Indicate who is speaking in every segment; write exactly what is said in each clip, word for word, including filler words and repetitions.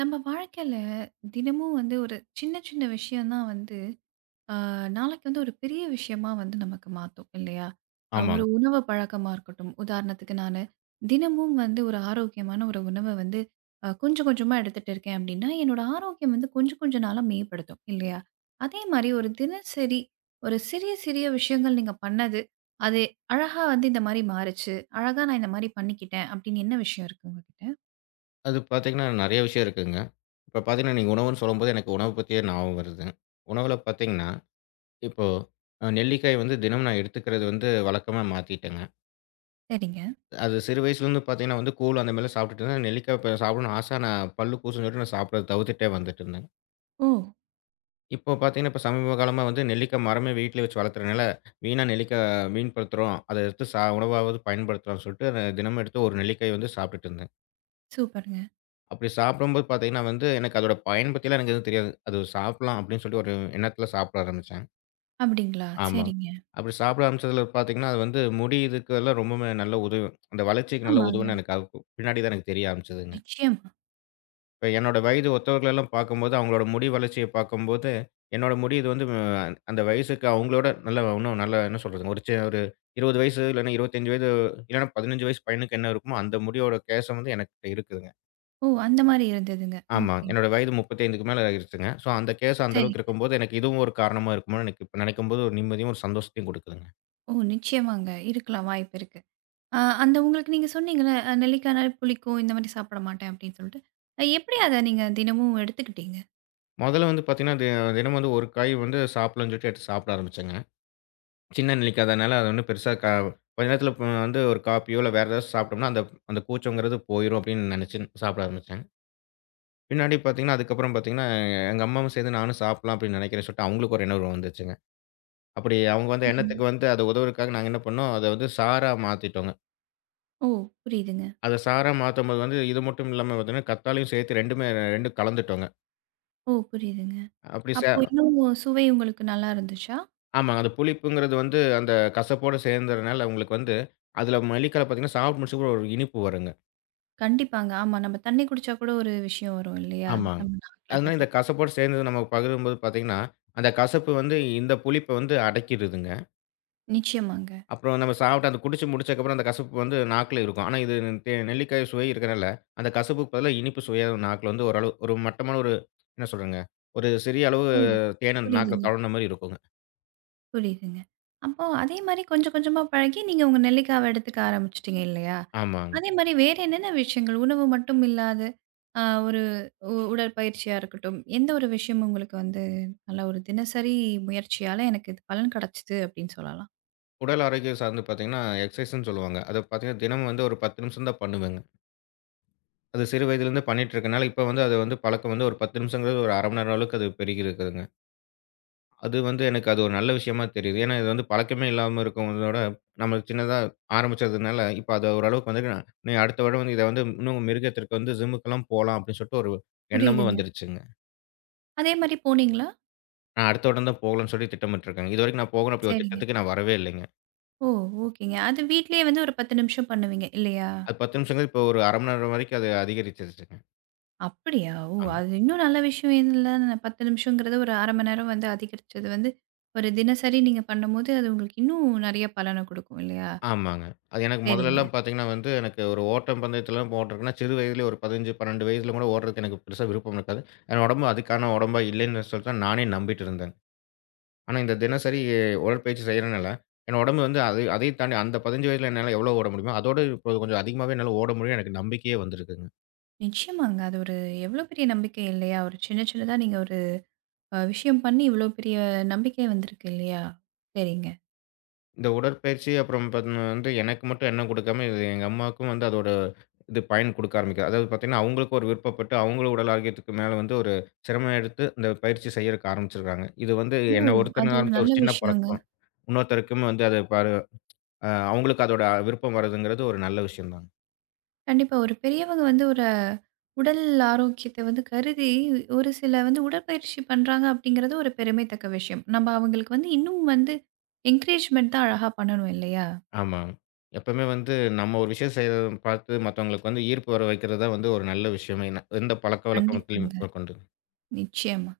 Speaker 1: நம்ம வாழ்க்கையில தினமும் வந்து ஒரு சின்ன சின்ன விஷயம் தான் வந்து. ஆஹ், நாளைக்கு வந்து ஒரு பெரிய விஷயமா வந்து நமக்கு மாத்தும் இல்லையா? ஆஹ், ஒரு
Speaker 2: ஆமாங்க.
Speaker 1: உணவு பழக்கமா இருக்கட்டும். உதாரணத்துக்கு நான் தினமும் வந்து ஒரு ஆரோக்கியமான ஒரு உணவை வந்து ஆஹ், கொஞ்சம் கொஞ்சமா எடுத்துட்டு இருக்கேன் அப்படின்னா என்னோட ஆரோக்கியம் வந்து கொஞ்சம் கொஞ்ச நாளா மேம்படுத்தும் இல்லையா? அதே மாதிரி ஒரு தினசரி ஒரு சிறிய சிறிய விஷயங்கள் நீங்க பண்ணது அது அழகா வந்து இந்த மாதிரி மாறுச்சு. அழகா நான் இந்த மாதிரி பண்ணிக்கிட்டேன் அப்படின்னு என்ன விஷயம் இருக்கு உங்ககிட்ட?
Speaker 2: அது பார்த்தீங்கன்னா, நெறைய விஷயம் இருக்குங்க. இப்ப பார்த்தீங்கன்னா, நீங்க உணவுன்னு சொல்லும்போது எனக்கு உணவு பத்தியே ஞாபகம் வருது. உணவுல பார்த்தீங்கன்னா, இப்போ அ நெல்லிக்காய் வந்து தினமும் நான் எடுத்துக்கிறது வந்து வழக்கமா மாத்திட்டேங்க.
Speaker 1: சரிங்க.
Speaker 2: அது சிறு வயசுலருந்து பார்த்தீங்கன்னா வந்து கூழ் அந்த மாரிலாம் சாப்பிட்டுட்டு இருந்தேன். நெல்லிக்காய் ப சாப்பிடணும்னு ஆசை. ஆனா பல்லு கூசும்ன்னு சொல்லிட்டு நான் சாப்பிட தவிர்த்துட்டே வந்துட்டு இருந்தேன்.
Speaker 1: ஓ.
Speaker 2: இப்போ பார்த்தீங்கன்னா, இப்ப சமீப காலமா வந்து நெல்லிக்காய் மரமே வீட்ல வச்சு வளர்த்துறனால, வீணா நெல்லிக்காய் வீண்படுத்துறோம். அத எடுத்து சா உணவாவது பயன்படுத்தலாம்ன்னு சொல்லிட்டு தினமும் எடுத்து ஒரு நெல்லிக்காய் வந்து சாப்பிட்டுட்டு இருந்தேன்.
Speaker 1: சூப்பருங்க.
Speaker 2: அப்படி சாப்பிடும்போது பார்த்தீங்கன்னா வந்து, எனக்கு அதோட பயன் பத்திலாம் எனக்கு எதுவும் தெரியாது. அது சாப்பிடலாம் அப்படின்னு சொல்லிட்டு ஒரு எண்ணத்தில சாப்பிட ஆரம்பிச்சேன்.
Speaker 1: அப்படிங்களா?
Speaker 2: ஆமா.
Speaker 1: சரிங்க.
Speaker 2: அப்படி சாப்பிட ஆரம்பிச்சதுல பார்த்தீங்கன்னா, அது வந்து முடி இதுக்கெல்லாம் ரொம்பவுமே நல்லா உதவும். அந்த வளர்ச்சிக்கு நல்லா
Speaker 1: ஆமாங்க.
Speaker 2: உதவும்ன்னு எனக்கு அதுக்கு பின்னாடி தான் எனக்கு தெரிய ஆரம்பிச்சதுங்க.
Speaker 1: நிச்சயமா.
Speaker 2: இப்ப என்னோட வயது ஒத்தவர்களெல்லாம் பார்க்கும்போது, அவங்களோட முடி வளர்ச்சிய பார்க்கும்போது, என்னோட முடி இது வந்து அஹ், அந்த வயசுக்கு அவங்களோட நல்லா இன்னும் நல்லா என்ன சொல்றதுங்க, ஒரு சி ஒரு இருபது வயசு இல்லன்னா இருபத்தி ஐந்து வயது இல்லன்னா பதினைந்து வயசு பையனுக்கு என்ன இருக்குமோ, அந்த முடியோட கேசம் வந்து எனக்கிட்ட இருக்குது.
Speaker 1: ஓ! அந்த மாரி இருந்ததுங்க.
Speaker 2: ஆமா.
Speaker 1: ஓகேங்க.
Speaker 2: என்னோட வயது முப்பத்தி ஐந்துக்கு மேல ஆயிருச்சுங்க. ஸோ, அந்த கேஸ் அந்த அளவுக்கு
Speaker 1: சரிங்க.
Speaker 2: இருக்கும்போது, எனக்கு இதுவும் ஒரு காரணமா இருக்குமோன்னு எனக்கு இப்ப நெனைக்கும்போது ஒரு நிம்மதியும், ஒரு சந்தோஷத்தையும் குடுக்குதுங்க.
Speaker 1: ஓ! நிச்சயமாங்க. இருக்கலாம், வாய்ப்பு இருக்கு. அ அந்த உங்களுக்கு நீங்க சொன்னீங்கல்ல, அ நெல்லிக்காய்னா புளிக்கும், இந்த மாரி சாப்பிட மாட்டேன் அப்படின்னு சொல்லிட்டு. அ எப்படி அத நீங்க தினமும் எடுத்துக்கிட்டீங்க?
Speaker 2: மொதல்ல வந்து பாத்தீங்கன்னா, தி தினமும் வந்து ஒரு காய் வந்து சாப்பிடலாம்னு சொல்லிட்டு எடுத்து சாப்பிட ஆரம்பிச்சேங்க. சின்ன நெல்லிக்காதனால அது ஒண்ணும் பெருசா க கொஞ்ச நேரத்துல ப வந்து ஒரு காப்பியோ, இல்ல வேற ஏதாவது சாப்பிட்டோம்னா, அந்த அந்த கூச்சங்கிறது போயிரும் அப்படின்னு நெனைச்சு சாப்பிட ஆரம்பிச்சேன். பின்னாடி பாத்தீங்கன்னா, அதுக்கப்புறம் பாத்தீங்கன்னா, எங்க அம்மாவும் சேர்ந்து நானும் சாப்பிடலாம் அப்படின்னு நெனைக்கிறேன்னு சொல்லிட்டு அவங்களுக்கு ஒரு எண்ணம் வந்துச்சுங்க. அப்படி அவங்க வந்த
Speaker 1: சரிங்க.
Speaker 2: எண்ணத்துக்கு வந்து அது உதவுறதுக்காக நாங்க என்ன பண்ணோம், அத வந்து சாரா மாத்திட்டோங்க.
Speaker 1: ஓ! புரியுதுங்க.
Speaker 2: அத சாரா மாத்தும்போது வந்து, இது மட்டும் இல்லாம பார்த்தீங்கன்னா, கத்தாழையும் சேர்த்து ரெண்டுமே ரெண்டும் கலந்துட்டோங்க.
Speaker 1: ஓ! புரியுதுங்க.
Speaker 2: அப்படி சே
Speaker 1: அப்போ இன்னும் சுவை உங்களுக்கு நல்லா இருந்துச்சா?
Speaker 2: ஆமா. அந்த புளிப்புங்கிறது வந்து அந்த கசப்போட சேர்ந்ததுனால உங்களுக்கு வந்து, அதில மெல்லிக்கால பார்த்தீங்கன்னா, சாப்பிட்டு முடிச்சதுக்கு ஒரு இனிப்பு வருங்க.
Speaker 1: கண்டிப்பாங்க. ஆமா. நம்ம தண்ணி குடிச்சா கூட ஒரு விஷயம் வரும் இல்லையா?
Speaker 2: ஆமாங்க.
Speaker 1: நம்ம நாக்குல
Speaker 2: அதனால இந்த
Speaker 1: தட்டுப்படும்.
Speaker 2: கசப்போடு சேர்ந்தது நம்ம பகிரும்போது பார்த்தீங்கன்னா, அந்த கசப்பு வந்து இந்த புளிப்ப வந்து அடக்கிடுதுங்க.
Speaker 1: நிச்சயமாங்க.
Speaker 2: அப்புறம் நம்ம சாப்பிட்டு அந்த குடிச்சு முடிச்சதுக்கப்புறம் அந்த கசப்பு வந்து நாக்குல இருக்கும். ஆனா இது தே நெல்லிக்காய் சுவை இருக்கிறனால, அந்த கசப்புக்கு பதிலா இனிப்பு சுவையா நாக்குல வந்து ஓரளவு ஒரு மட்டமான ஒரு என்ன சொல்றதுங்க, ஒரு சிறிய அளவு
Speaker 1: ஓ!
Speaker 2: தேன் அந்த நாக்குல
Speaker 1: புரியுதுங்க.
Speaker 2: தடவுன மாரி இருக்குங்க.
Speaker 1: புரியுதுங்க. அப்போ அதே மாரி கொஞ்சம் கொஞ்சமா பழகி, நீங்க உங்க நெல்லிக்காவ எடுத்துக்க ஆரம்பிச்சுட்டீங்க இல்லையா?
Speaker 2: ஆமாங்க.
Speaker 1: அதே மாரி வேற என்னென்ன விஷயங்கள்? உணவு மட்டும் இல்லாத அ ஒரு உ உடற்பயிற்சியா இருக்கட்டும், எந்த ஒரு விஷயம் உங்களுக்கு வந்து நல்ல ஒரு தினசரி முயற்சியால எனக்கு இது பலன் கிடைச்சது அப்டின்னு சொல்லலாம்.
Speaker 2: உடல் ஆரோக்கியம் சார்ந்து பார்த்தீங்கன்னா, எக்சர்சைஸ்ன்னு சொல்லுவாங்க. அத பார்த்தீங்கன்னா, தினமும் வந்து ஒரு பத்து நிமிஷம் தான் பண்ணுவேங்க. அது சிறு வயதிலேருந்து பண்ணிட்டு இருக்கனால, இப்ப வந்து அது வந்து பழக்கம் வந்து ஒரு பத்து நிமிஷங்கிறது ஒரு அரை மணி நேரம் அளவுக்கு அது பெருகி இருக்குதுங்க. அது வந்து எனக்கு அது ஒரு நல்ல விஷயமா தெரியுது. ஏன்னா, இது வந்து பழக்கமே இல்லாம இருக்கிறவங்களோட நம்ம சின்னதா ஆரம்பிச்சதுனால, இப்ப அது ஓரளவுக்கு வந்து நான் "நீ அடுத்த வருடம் வந்து இத வந்து இன்னும் மெருகேத்துறதுக்கு வந்து ஜிம்முக்கெல்லாம் போலாம்" அப்படின்னு சொல்லிட்டு ஒரு எண்ணமும்
Speaker 1: புரியுதுங்க.
Speaker 2: வந்துருச்சுங்க.
Speaker 1: அதே மாரி போனீங்களா?
Speaker 2: நான் அடுத்த வருடம் தான் போகலாம்ன்னு சொல்லி திட்டமிட்டுருக்கேங்க. இதுவரைக்கும் நான் போகணும் அப்படி ஒரு
Speaker 1: சரிங்க.
Speaker 2: திட்டத்துக்கு நான் வரவே இல்லைங்க.
Speaker 1: ஓ! ஓகேங்க. அது வீட்லயே வந்து ஒரு பத்து நிமிஷம் பண்ணுவீங்க இல்லையா?
Speaker 2: அது பத்து நிமிஷங்கிறது இப்ப ஒரு அரை மணி நேரம் வரைக்கும் அது அதிகரிச்சிருச்சுங்க.
Speaker 1: அப்படியா? ஓ!
Speaker 2: ஆமா.
Speaker 1: அது இன்னும் நல்ல விஷயம் இதுல. பத்து நிமிஷங்கிறது ஒரு அரை மணி நேரம் வந்து அதிகரிச்சது வந்து, ஒரு தினசரி நீங்க பண்ணும்போது, அது உங்களுக்கு இன்னும் நெறைய பலன குடுக்கும் இல்லையா?
Speaker 2: ஆமாங்க. அது எனக்கு
Speaker 1: சரிங்க.
Speaker 2: முதலல்லாம் பார்த்தீங்கன்னா வந்து, எனக்கு ஒரு ஓட்டம் பந்தயத்துலலாம் போடுறதுக்குன்னா, சிறு வயதிலே ஒரு பதினைந்து, பன்னிரண்டு வயதில கூட ஓடுறதுக்கு எனக்கு பெருசா விருப்பம் இருக்காது. என் உடம்பு அதுக்கான உடம்பா இல்லைன்னு சொல்லிட்டு தான் நானே நம்பிட்டு இருந்தேன். ஆனா இந்த தினசரி உடற்பயிற்சி செய்றனால, என் உடம்பு வந்து அது அதை அதையும் தாண்டி அந்த பதினைந்து வயதில என்னால எவ்வளோ ஓட முடியுமோ, அதோட இப்போ கொஞ்சம் அதிகமாவே என்னால ஓட முடியும்னு எனக்கு நம்பிக்கையே வந்திருக்குங்க.
Speaker 1: நிச்சயமாங்க. அது ஒரு எவ்வளோ பெரிய நம்பிக்கை இல்லையா? ஒரு சின்ன சின்னதா நீங்க ஒரு அ விஷயம் பண்ணி, இவ்வளோ பெரிய நம்பிக்கை வந்திருக்கு இல்லையா? சரிங்க.
Speaker 2: இந்த உடற்பயிற்சி அப்புறம் பாத்தீங்கன்னா வந்து எனக்கு மட்டும் எண்ணம் குடுக்காம, இது எங்க அம்மாவுக்கும் வந்து அதோட இது பயன் குடுக்க ஆரம்பிக்குது. அதாவது பாத்தீங்கன்னா, அவங்களுக்கு ஒரு விருப்பப்பட்டு, அவங்களும் உடல் ஆரோக்கியத்துக்கு மேல வந்து ஒரு சிரமம் எடுத்து இந்த பயிற்சி செய்யறக்கு ஆரம்பிச்சிருக்காங்க. இது வந்து
Speaker 1: ஓ!
Speaker 2: என்ன
Speaker 1: அது
Speaker 2: ஒருத்தன
Speaker 1: ஒரு
Speaker 2: ஆரம்பிச்ச
Speaker 1: நல்ல
Speaker 2: ஒரு சின்ன
Speaker 1: விஷயங்க.
Speaker 2: பழக்கம். இன்னொருத்தருக்கும் வந்து அது பாரு அ அவங்களுக்கு அதோட விருப்பம் வர்றதுங்கிறது ஒரு நல்ல விஷயம் தான்.
Speaker 1: கண்டிப்பா. ஒரு பெரியவங்க வந்து ஒரு உடல் ஆரோக்கியத்த வந்து கருதி, ஒரு சில வந்து உடற்பயிற்சி பண்றாங்க அப்படிங்கிறது ஒரு பெருமைத்தக்க விஷயம். நம்ம அவங்களுக்கு வந்து இன்னும் வந்து என்கரேஜ்மெண்ட் தான் அழகா பண்ணணும் இல்லையா?
Speaker 2: ஆமா. எப்பவுமே வந்து நம்ம ஒரு விஷயம் செய்றத பார்த்து மத்தவங்களுக்கு வந்து ஈர்ப்பு வர வைக்கிறது தான் வந்து ஒரு நல்ல விஷயமே. ந- எந்த பழக்கவழக்கத்திலும்
Speaker 1: கண்டிப்பாங்க.
Speaker 2: முதற்கொண்டு.
Speaker 1: நிச்சயமா.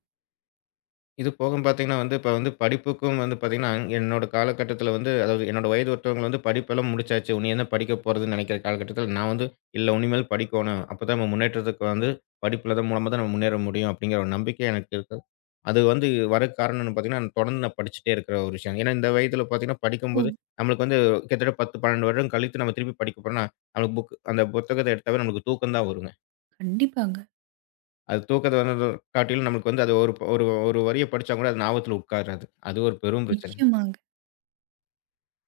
Speaker 2: இது போக பார்த்தீங்கன்னா வந்து, இப்ப வந்து படிப்புக்கும் வந்து பார்த்தீங்கன்னா, என்னோட காலகட்டத்தில வந்து அதாவது என்னோட வயது ஒத்தவங்க வந்து படிப்பெல்லாம் முடிச்சாச்சு. உன்னி என்ன படிக்க போறதுன்னு நெனைக்கிற காலகட்டத்தில, நான் வந்து இல்ல உனிமேல் படிக்கோணும். அப்பதான் நம்ம முன்னேற்றத்துக்கு வந்து படிப்புல தான் மூலமா தான் நம்ம முன்னேற முடியும் அப்படிங்கிற ஒரு நம்பிக்கை எனக்கு இருக்கு. அது வந்து வரக்கு காரணம்னு பார்த்தீங்கன்னா, நான் தொடர்ந்து நான் படிச்சுட்டே இருக்கிற ஒரு விஷயம். ஏன்னா இந்த வயதில பார்த்தீங்கன்னா,
Speaker 1: ஓ!
Speaker 2: படிக்கும்போது நம்மளுக்கு வந்து கிட்டத்தட்ட பத்து, பன்னிரண்டு வருடம் கழித்து நம்ம திருப்பி படிக்க போறோம்னா, நம்மளுக்கு புக் அந்த புத்தகத்த எடுத்தாவே நம்மளுக்கு தூக்கம் தான் வருங்க.
Speaker 1: கண்டிப்பாங்க.
Speaker 2: அது தூக்கத்த வந்து காட்டிலும் நம்மளுக்கு வந்து அது ஒரு ஒரு ஒரு வரிய படிச்சா கூட அது ஞாபகத்துல உட்காராது. அது ஒரு பெரும் பிரச்சனை.
Speaker 1: நிச்சயமாங்க.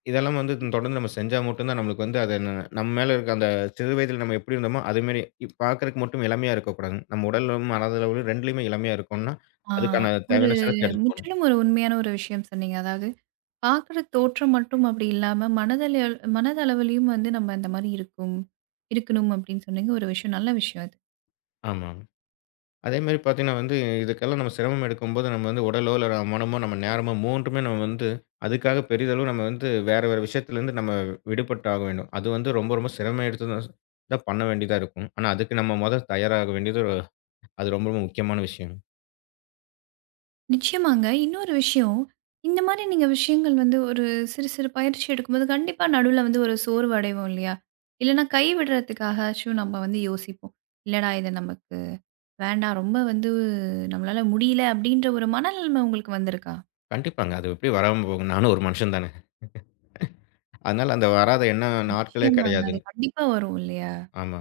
Speaker 2: இதெல்லாம் வந்து தொடர்ந்து நம்ம செஞ்சா மட்டும் தான் நம்மளுக்கு வந்து அது ந நம்ம மேல இருக்க அந்த சிறு வயதில நம்ம எப்படி இருந்தோமோ, அது மாரி இப் பார்க்கறக்கு மட்டும் இளமையா இருக்கக்கூடாதுங்க. நம்ம உடலும், மனதளவிலும் ரெண்டுலயுமே இளமையா இருக்கணும்னா,
Speaker 1: ஆ
Speaker 2: அதுக்கான
Speaker 1: ஒரு
Speaker 2: தேவையான சிரத்த எடுத்துக்கணும்.
Speaker 1: முற்றிலும் ஒரு உண்மையான ஒரு விஷயம் சொன்னீங்க. அதாவது பார்க்குற தோற்றம் மட்டும் அப்படி இல்லாம, மனதள மனதளவிலயும் வந்து நம்ம இந்த மாரி இருக்கும் இருக்கணும் அப்படின்னு சொன்னீங்க. ஒரு விஷயம் நல்ல விஷயம் அது.
Speaker 2: ஆமா. அதேமாரி பார்த்தீங்கன்னா வந்து, இதுக்கெல்லாம் நம்ம சிரமம் எடுக்கும்போது, நம்ம வந்து உடலோ, இல்ல மனமோ, நம்ம நேரமோ மூணுமே நம்ம வந்து அதுக்காக பெரிதளவு நம்ம வந்து வேற வேற விஷயத்துலேருந்து நம்ம விடுபட்டு ஆக வேண்டும். அது வந்து ரொம்ப ரொம்ப சிரமம் எடுத்து தான் தான் பண்ண வேண்டியதா இருக்கும். ஆனா, அதுக்கு நம்ம மொத தயாராக வேண்டியது ஒரு- அது ரொம்ப ரொம்ப முக்கியமான விஷயம்.
Speaker 1: நிச்சயமாங்க. இன்னொரு விஷயம், இந்த மாரி நீங்க விஷயங்கள் வந்து ஒரு சிறு சிறு பயிற்சி எடுக்கும்போது கண்டிப்பா நடுவுல வந்து ஒரு சோர்வு அடைவோம் இல்லையா? இல்லன்னா கைவிடுறதுக்காகச்சும் நம்ம வந்து யோசிப்போம். இல்லடா! இது நமக்கு வேண்டாம். ரொம்ப வந்து நம்மளால முடியல அப்டின்ற ஒரு மனநிலைமை உங்களுக்கு வந்திருக்கா?
Speaker 2: கண்டிப்பாங்க. அது எப்படி வராம போகும்? நானும் ஒரு மனுஷன் தானே. அதனால அந்த வராத எண்ண நாட்களே
Speaker 1: நிச்சயமாங்க.
Speaker 2: கிடையாது.
Speaker 1: அது கண்டிப்பா வரும் இல்லையா?
Speaker 2: ஆமா.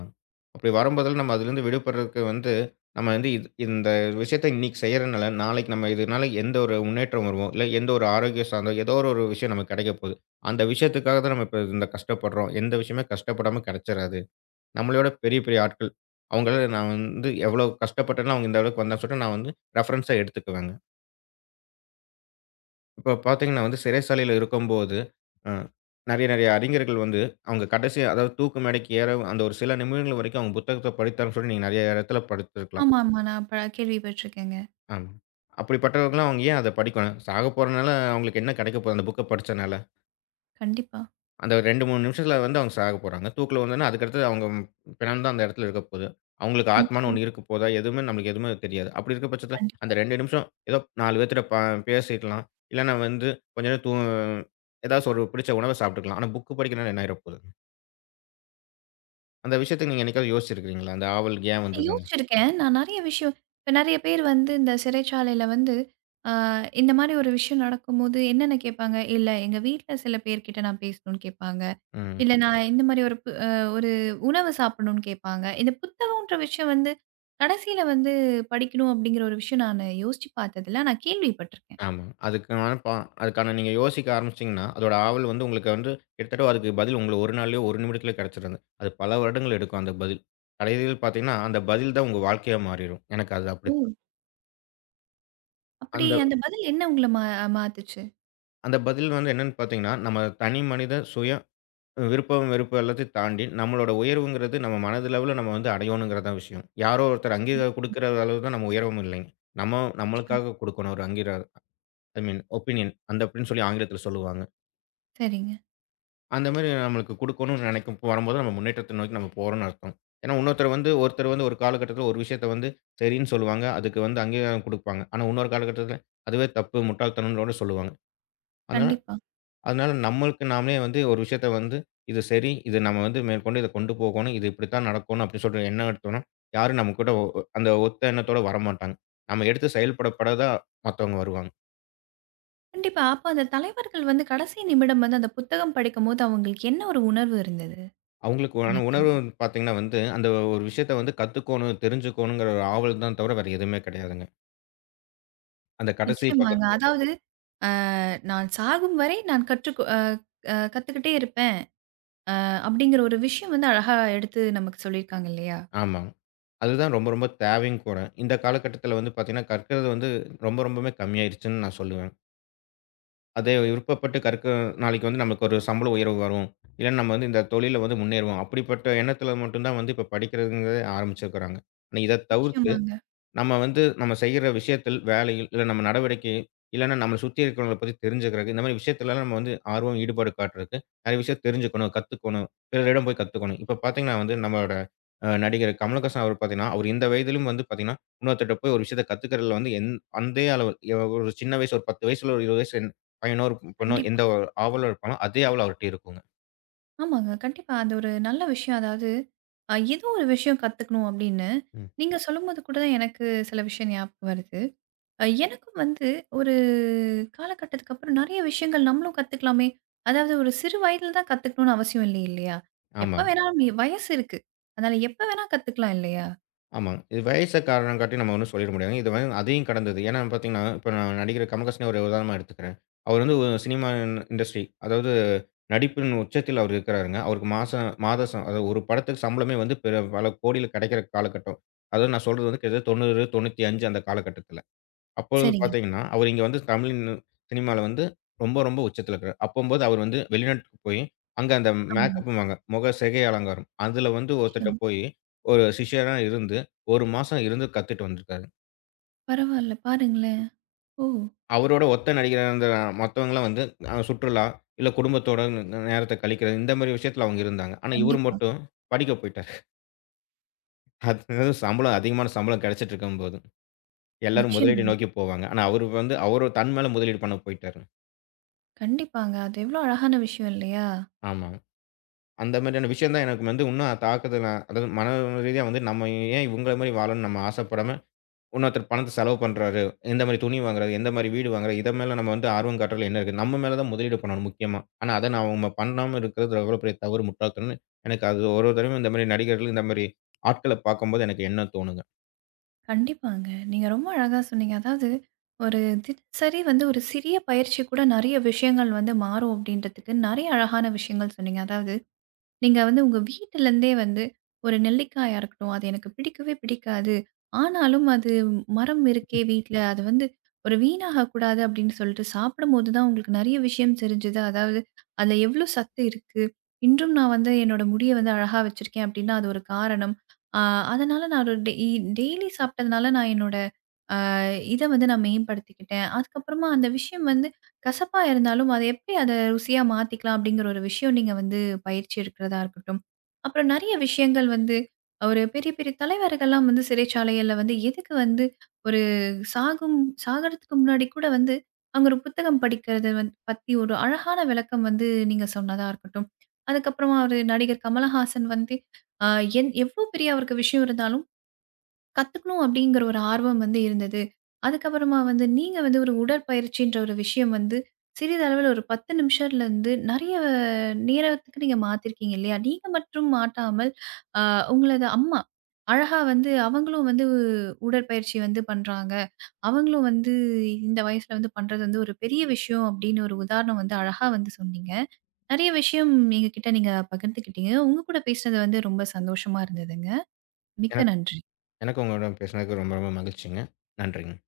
Speaker 2: அப்படி வரும்போதெல்லாம் நம்ம அதிலிருந்து விடுபடுறதுக்கு வந்து, நம்ம வந்து இது இந்த விஷயத்த இன்னைக்கு செய்யறனால, நாளைக்கு நம்ம இதனால எந்த ஒரு முன்னேற்றம் வருமோ, இல்ல எந்த ஒரு ஆரோக்கியம் சார்ந்த ஏதோ ஒரு ஒரு விஷயம் நமக்கு கிடைக்க போகுது. அந்த விஷயத்துக்காக தான் நம்ம இப்ப இந்த கஷ்டப்படுறோம். எந்த விஷயமே கஷ்டப்படாம கிடைச்சிராது. நம்மளோட பெரிய பெரிய ஆட்கள், அவங்கள நான் வந்து எவ்வளோ கஷ்டப்பட்டேனோ அவங்க இந்த அளவுக்கு வந்தாங்கன்னு சொல்லிட்டு நான் வந்து ரெஃபரன்ஸா எடுத்துக்குவேங்க. இப்போ பார்த்தீங்கன்னா வந்து சிறைசாலையில இருக்கும்போது, அ நெறைய நெறைய அறிஞர்கள் வந்து, அவங்க கடைசி அதாவது தூக்கு மேடைக்கு ஏற அந்த ஒரு சில நிமிடங்கள் வரைக்கும் அவங்க புத்தகத்த படித்தாங்கன்னு சொல்லி நீங்க நெறைய இடத்துல படித்திருக்கலாம்.
Speaker 1: ஆமா, ஆமா. நான் ப கேள்விப்பட்டுருக்கேங்க.
Speaker 2: ஆமா. அப்படிப்பட்டவர்கள்லாம் அவங்க ஏன் அத படிக்கணும்? சாகப்போறனால அவங்களுக்கு என்ன கெடைக்க போகுது அந்த புக்க படிச்சனால?
Speaker 1: கண்டிப்பா.
Speaker 2: அந்த ஒரு இரண்டு, மூன்று நிமிஷத்துல வந்து அவங்க சாக போறாங்க. தூக்குல விழுந்தோனே அதுக்கடுத்து அவங்க பிணம் தான் அந்த இடத்துல இருக்க போது. அவங்களுக்கு ஆத்மான்னு
Speaker 1: நிச்சயமா.
Speaker 2: ஒண்ணு இருக்க போதா? எதுவுமே நம்மளுக்கு எதுவுமே தெரியாது. அப்படி இருக்க பட்சத்துல அந்த
Speaker 1: கண்டிப்பா.
Speaker 2: இரண்டு நிமிஷம் ஏதோ நாலு பேத்துட்ட ப பேசிக்கலாம். இல்லன்னா வந்து கொஞ்ச நேரம் தூ ஏதாச்சும் ஒரு பிடிச்ச உணவ சாப்பிட்டுக்கலாம். ஆனா புக் படிக்கணும்னா என்ன ஆயிற போகுது? அந்த விஷயத்த நீங்க என்னைக்காவது யோசிச்சிருக்கிறீங்களா? அந்த ஆவல் ஏன் வந்ததுன்னு?
Speaker 1: யோசிச்சிருக்கேன். நான் நெறைய விஷயம் இப்ப நெறைய பேர் வந்து இந்த சிறைச்சாலையில வந்து, அ இந்த மாரி ஒரு விஷயம் நடக்கும்போது என்னென்ன கேட்பாங்க, "இல்ல எங்க வீட்ல சில பேர்கிட்ட நான் பேசணும்னு" கேட்பாங்க.
Speaker 2: ம்.
Speaker 1: "இல்ல நான் இந்த மாரி ஒரு பு அ ஒரு உணவு சாப்பிடணும்னு" கேட்பாங்க. இந்த புத்தகம்ன்ற விஷயம் வந்து கடைசியில வந்து படிக்கணும் அப்படிங்கிற ஒரு விஷயம் நான் யோசிச்சு பார்த்ததில்ல. ஆனா கேள்விப்பட்டிருக்கேன்.
Speaker 2: ஆமா. அதுக்கான பா அதுக்கான நீங்க யோசிக்க ஆரம்பிச்சீங்கன்னா, அதோட ஆவல் வந்து உங்களுக்கு வந்து கிட்டத்தட்ட அதுக்கு பதில் உங்களுக்கு ஒரு நாள்லயோ, ஒரு நிமிடத்திலயோ கிடைச்சிராது. அது பல வருடங்கள் எடுக்கும் அந்த பதில். கடைசியில் பார்த்தீங்கன்னா, அந்த பதில் தான் உங்க வாழ்க்கையா மாறிரும். எனக்கு அது அப்படி
Speaker 1: ஓ! அப்படி
Speaker 2: அந்த
Speaker 1: அந்த பதில் என்ன உங்கள மா மாத்துச்சு?
Speaker 2: அந்த பதில் வந்து என்னன்னு பார்த்தீங்கன்னா, நம்ம தனி மனித சுய விருப்பம், வெறுப்பு எல்லாத்தையும் தாண்டி நம்மளோட உயர்வுங்கிறது நம்ம மனதளவுல நம்ம வந்து அடையணுங்கிறது தான் விஷயம். யாரோ ஒருத்தர் அங்கீகாரம்
Speaker 1: கண்டிப்பா,
Speaker 2: குடுக்குற அளவு தான் நம்ம உயரவும் இல்லைங்க. நம்ம
Speaker 1: நிச்சயமா.
Speaker 2: நம்மளுக்காக குடுக்கணும் ஒரு அங்கீகாரம். ஐ மீன் ஒபினியன் அந்த அப்படின்னு சொல்லி ஆங்கிலத்தில சொல்லுவாங்க.
Speaker 1: சரிங்க.
Speaker 2: அந்த மாரி நம்மளுக்கு குடுக்கணும்னு நெனைக்கும் வரும்போது நம்ம முன்னேற்றத்த நோக்கி நம்ம போறோம்ன்னு அர்த்தம். ஏன்னா இன்னொருத்தர் வந்து ஒருத்தர் வந்து ஒரு காலகட்டத்தில ஒரு விஷயத்த வந்து சரின்னு சொல்லுவாங்க. அதுக்கு வந்து அங்கீகாரம் குடுப்பாங்க. ஆனா இன்னொரு காலகட்டத்தில அதுவே தப்பு, முட்டாள்தனம்னோட சொல்லுவாங்க. அதனால
Speaker 1: கண்டிப்பா.
Speaker 2: அதனால நம்மளுக்கு நாமளே வந்து ஒரு விஷயத்த வந்து இது சரி, இது நம்ம வந்து மேற்கொண்டு இத கொண்டு போகணும். இது இப்படித்தான் நடக்கணும் அப்படின்னு சொல்ற எண்ணம் எடுத்தோம்னா, யாரும் நம்ம கூட ஒ அந்த ஒத்த எண்ணத்தோட வரமாட்டாங்க. நம்ம எடுத்து செயல்பட பட தான் மத்தவங்க வருவாங்க.
Speaker 1: கண்டிப்பா. அப்ப அந்த தலைவர்கள் வந்து கடைசி நிமிடம் வந்து அந்த புத்தகம் படிக்கும்போது அவங்களுக்கு என்ன ஒரு உணர்வு இருந்தது
Speaker 2: அவங்களுக்கு ஆன உணர்வு
Speaker 1: நினைக்கிறீங்க?
Speaker 2: வந்து பார்த்தீங்கன்னா வந்து, அந்த ஒரு விஷயத்த வந்து கத்துக்கோணும், தெரிஞ்சுக்கோணுங்கிற ஒரு ஆவல் தான் தவிர வேற எதுவுமே கிடையாதுங்க. அந்த கடைசி
Speaker 1: நிச்சயமாங்க.
Speaker 2: பக்கத்தில.
Speaker 1: அதாவது, "அ நான் சாகும் வரை நான் கற்றுக் அ அ கத்துக்கிட்டே இருப்பேன்." அஹ், அப்படிங்கிற ஒரு விஷயம் வந்து அழகா எடுத்து நமக்கு சொல்லியிருக்காங்க இல்லையா?
Speaker 2: ஆமா. அதுதான் ரொம்ப ரொம்ப தேவையும் கூட. இந்த காலகட்டத்தில வந்து பார்த்தீங்கன்னா, கற்கிறது வந்து ரொம்ப ரொம்பவுமே கம்மியாயிருச்சுன்னு நான் சொல்லுவேன். அதே விருப்பப்பட்டு கற்க நாளைக்கு வந்து நமக்கு ஒரு சம்பள உயர்வு வரும். இல்ல நம்ம வந்து இந்த தொழில்ல வந்து முன்னேறுவோம். அப்படிப்பட்ட எண்ணத்தில மட்டும் தான் வந்து இப்ப படிக்கிறதுங்கிறதே ஆரம்பிச்சிருக்கிறாங்க. ஆனா இத தவிர்த்து
Speaker 1: நிச்சயமாங்க.
Speaker 2: நம்ம வந்து நம்ம செய்யற விஷயத்தில், வேலையில், இல்ல நம்ம நடவடிக்கை, இல்லன்னா நம்மள சுத்தி இருக்கிறவங்கள பத்தி தெரிஞ்சுக்கிறக்கு, இந்த மாரி விஷயத்துலலாம் நம்ம வந்து ஆர்வம், ஈடுபாடு காட்டுறதுக்கு நெறைய விஷயம் தெரிஞ்சுக்கணும், கத்துக்கணும், பிறரிடம் போய் கத்துக்கணும். இப்ப பார்த்தீங்கன்னா வந்து நம்மளோட அ நடிகர் கமலஹாசன் அவர் பார்த்தீங்கன்னா, அவர் இந்த வயதிலும் வந்து பார்த்தீங்கன்னா, இன்னொருத்தர்ட்ட போய் ஒரு விஷயத்த கத்துக்கிறதுல வந்து எந் அதே அளவு எ ஒரு சின்ன வயசு ஒரு பத்து வயசுல ஒரு இருபது வயசு பையனோ, ஒரு பொண்ணோ
Speaker 1: கண்டிப்பா.
Speaker 2: எந்த ஒரு ஆவலோ இருப்பானோ, அதே ஆவல் அவர்ட்ட இருக்குங்க.
Speaker 1: ஆமாங்க. கண்டிப்பா. அது ஒரு நல்ல விஷயம். அதாவது, அ ஏதோ ஒரு விஷயம் கத்துக்கணும் அப்படின்னு,
Speaker 2: ம்.
Speaker 1: நீங்க சொல்லும்போது கூட தான் எனக்கு சில விஷயம் ஞாபகம் வருது. அ எனக்கும் வந்து ஒரு காலகட்டத்துக்கு அப்புறம் நெறைய விஷயங்கள் நம்மளும் கத்துக்கலாமே! அதாவது ஒரு சிறு வயதில தான் கத்துக்கணும்னு அவசியம் இல்லை இல்லையா? எப்ப
Speaker 2: ஆமாங்க.
Speaker 1: வேணாலும் நீ- வயசு இருக்கு. அதனால எப்ப வேணா கத்துக்கலாம் இல்லையா?
Speaker 2: ஆமாங்க. இது வயச காரணம் காட்டி நம்ம ஒண்ணும் சொல்லிட முடியாதுங்க. இது வந்து அதையும் கடந்தது. ஏன்னா பார்த்தீங்கன்னா, இப்ப நான் நடிகர் கமல்ஹாசன ஒரு உதாரணமா எடுத்துக்கிறேன். அவர் வந்து ஒரு சினிமா இண்டஸ்ட்ரி அதாவது நடிப்பின் உச்சத்தில் அவர் இருக்கிறாருங்க. அவருக்கு மாசம் மாத சம் அதாவது ஒரு படத்துக்கு சம்பளமே வந்து பிற பல கோடியில கிடைக்கிற காலகட்டம். அதாவது நான் சொல்றது வந்து கிட்டத்தட்ட தொண்ணூறு, தொண்ணூற்றி ஐந்து அந்த காலகட்டத்தில. அப்பொழுது
Speaker 1: சரிங்க.
Speaker 2: பார்த்தீங்கன்னா, அவரு இங்க வந்து தமிழின் சினிமால வந்து ரொம்ப, ரொம்ப உச்சத்தில இருக்கிறார். அப்பம்போது அவர் வந்து வெளிநாட்டுக்கு போய், அங்க அந்த
Speaker 1: ஆமாங்க.
Speaker 2: மேக்கப்பும்பாங்க. முக சிகை அலங்காரம். அதுல வந்து ஒருத்தர்ட்ட
Speaker 1: நிச்சயம்.
Speaker 2: போயி, ஒரு சிஷ்யரா இருந்து, ஒரு மாசம் இருந்து கத்துட்டு வந்திருக்காரு.
Speaker 1: பரவால்ல பாருங்களேன். ஓ!
Speaker 2: அவரோட ஒத்த நடிகரா இருந்த மத்தவங்கலாம் வந்து அ சுற்றுலா, இல்ல குடும்பத்தோட ந நேரத்த கழிக்கிறது, இந்த மாரி விஷயத்துல அவங்க இருந்தாங்க. ஆனா, இவரு
Speaker 1: கண்டிப்பா.
Speaker 2: மட்டும் படிக்க போயிட்டாரு. அது சம்பளம் அதிகமான சம்பளம் கிடைச்சிட்டு இருக்கும்போது. எல்லாரும்
Speaker 1: நிச்சயமா.
Speaker 2: முதலீட்ட நோக்கி போவாங்க. ஆனா, அவரு வந்து அவரு தன் மேல முதலீடு பண்ண போயிட்டாரு.
Speaker 1: கண்டிப்பாங்க. அது எவ்ளோ அழகான விஷயம் இல்லையா?
Speaker 2: ஆமா. அந்த மாதிரியான விஷயம் தான் எனக்கு வந்து இன்னும் தாக்குதல் அதாவது மன ரீதியா வந்து நம்ம ஏன் இவங்கள மாதிரி வாழணும்னு நம்ம ஆசைப்படாம, இன்னொருத்தர் பணத்த செலவு பண்றாரு, எந்த மாதிரி துணி வாங்குறாரு, எந்த மாதிரி வீடு வாங்குறாரு, இத மேல நம்ம வந்து ஆர்வம் காட்டுறதுல என்ன இருக்கு? நம்ம மேல தான் முதலீடு பண்ணணும் முக்கியமா. ஆனா அத நம்ம பண்ணாம இருக்கிறது எவ்வளோ பெரிய தவறு, முட்டாள்தனம்னு எனக்கு அது ஒரு ஒரு தடவையும் இந்த மாதிரி நடிகர்கள், இந்த மாதிரி ஆட்கள பார்க்கும்போது எனக்கு எண்ணம் தோணுங்க.
Speaker 1: கண்டிப்பாங்க. நீங்க ரொம்ப அழகா சொன்னீங்க. அதாவது ஒரு தினசரி வந்து ஒரு சிறிய பயிற்சி கூட நெறைய விஷயங்கள் வந்து மாறும் அப்டின்றதுக்கு நெறைய அழகான விஷயங்கள் சொன்னீங்க. அதாவது நீங்க வந்து உங்க வீட்டிலருந்தே வந்து ஒரு நெல்லிக்காயா இருக்கட்டும், அது எனக்கு பிடிக்கவே பிடிக்காது. ஆனாலும் அது மரம் இருக்கே வீட்ல, அது வந்து ஒரு வீணாகக்கூடாது அப்படின்னு சொல்லிட்டு சாப்பிடும்போது தான் உங்களுக்கு நெறைய விஷயம் தெரிஞ்சது. அதாவது அதில எவ்ளோ சத்து இருக்கு. இன்றும் நான் வந்து என்னோட முடிய வந்து அழகா வச்சிருக்கேன் அப்படின்னா, அது ஒரு காரணம். அ அதனால நான் ஒரு டெய் டெய்லி சாப்பிட்டதுனால நான் என்னோட இத வந்து நான் மேம்படுத்திக்கிட்டேன். அதுக்கப்புறமா அந்த விஷயம் வந்து கசப்பா இருந்தாலும், அத எப்படி அத ருசியா மாத்திக்கலாம் அப்படிங்கிற ஒரு விஷயம் நீங்க வந்து பயிற்சி எடுக்கிறதா இருக்கட்டும். அப்புறம் நெறைய விஷயங்கள் வந்து ஒரு பெரிய பெரிய தலைவர்கள்லாம் வந்து சிறைச்சாலைகள்ல வந்து எதுக்கு வந்து ஒரு சாகும் சாகறதுக்கு முன்னாடி கூட வந்து அங்க ஒரு புத்தகம் படிக்கிறது வந்து பத்தி ஒரு அழகான விளக்கம் வந்து நீங்க சொன்னதா இருக்கட்டும். அதுக்கப்புறமா ஒரு நடிகர் கமலஹாசன் வந்து அ என் எவ்ளோ பெரிய அவருக்கு விஷயம் இருந்தாலும் கத்துக்கணும் அப்படிங்கிற ஒரு ஆர்வம் வந்து இருந்தது. அதுக்கப்புறமா வந்து நீங்க வந்து ஒரு உடற்பயிற்சின்ற ஒரு விஷயம் வந்து சிறிதளவுல ஒரு பத்து நிமிஷத்துலருந்து நெறைய நேரத்துக்கு நீங்க மாத்திருக்கீங்க இல்லையா? நீங்க மட்டும் மாட்டாமல், அ உங்களது அம்மா அழகா வந்து அவங்களும் வந்து உடற்பயிற்சி வந்து பண்றாங்க. அவங்களும் வந்து இந்த வயசுல வந்து பண்றது வந்து ஒரு பெரிய விஷயம் அப்படின்னு ஒரு உதாரணம் வந்து அழகா வந்து சொன்னீங்க. நெறைய விஷயம் எங்ககிட்ட நீங்க பகிர்ந்துக்கிட்டீங்க. உங்க கூட பேசினது வந்து ரொம்ப சந்தோஷமா இருந்ததுங்க. மிக்க
Speaker 2: எனக்கு
Speaker 1: நன்றி.
Speaker 2: எனக்கு உங்களுடன் பேசினதுக்கு ரொம்ப ரொம்ப மகிழ்ச்சிங்க. நன்றிங்க.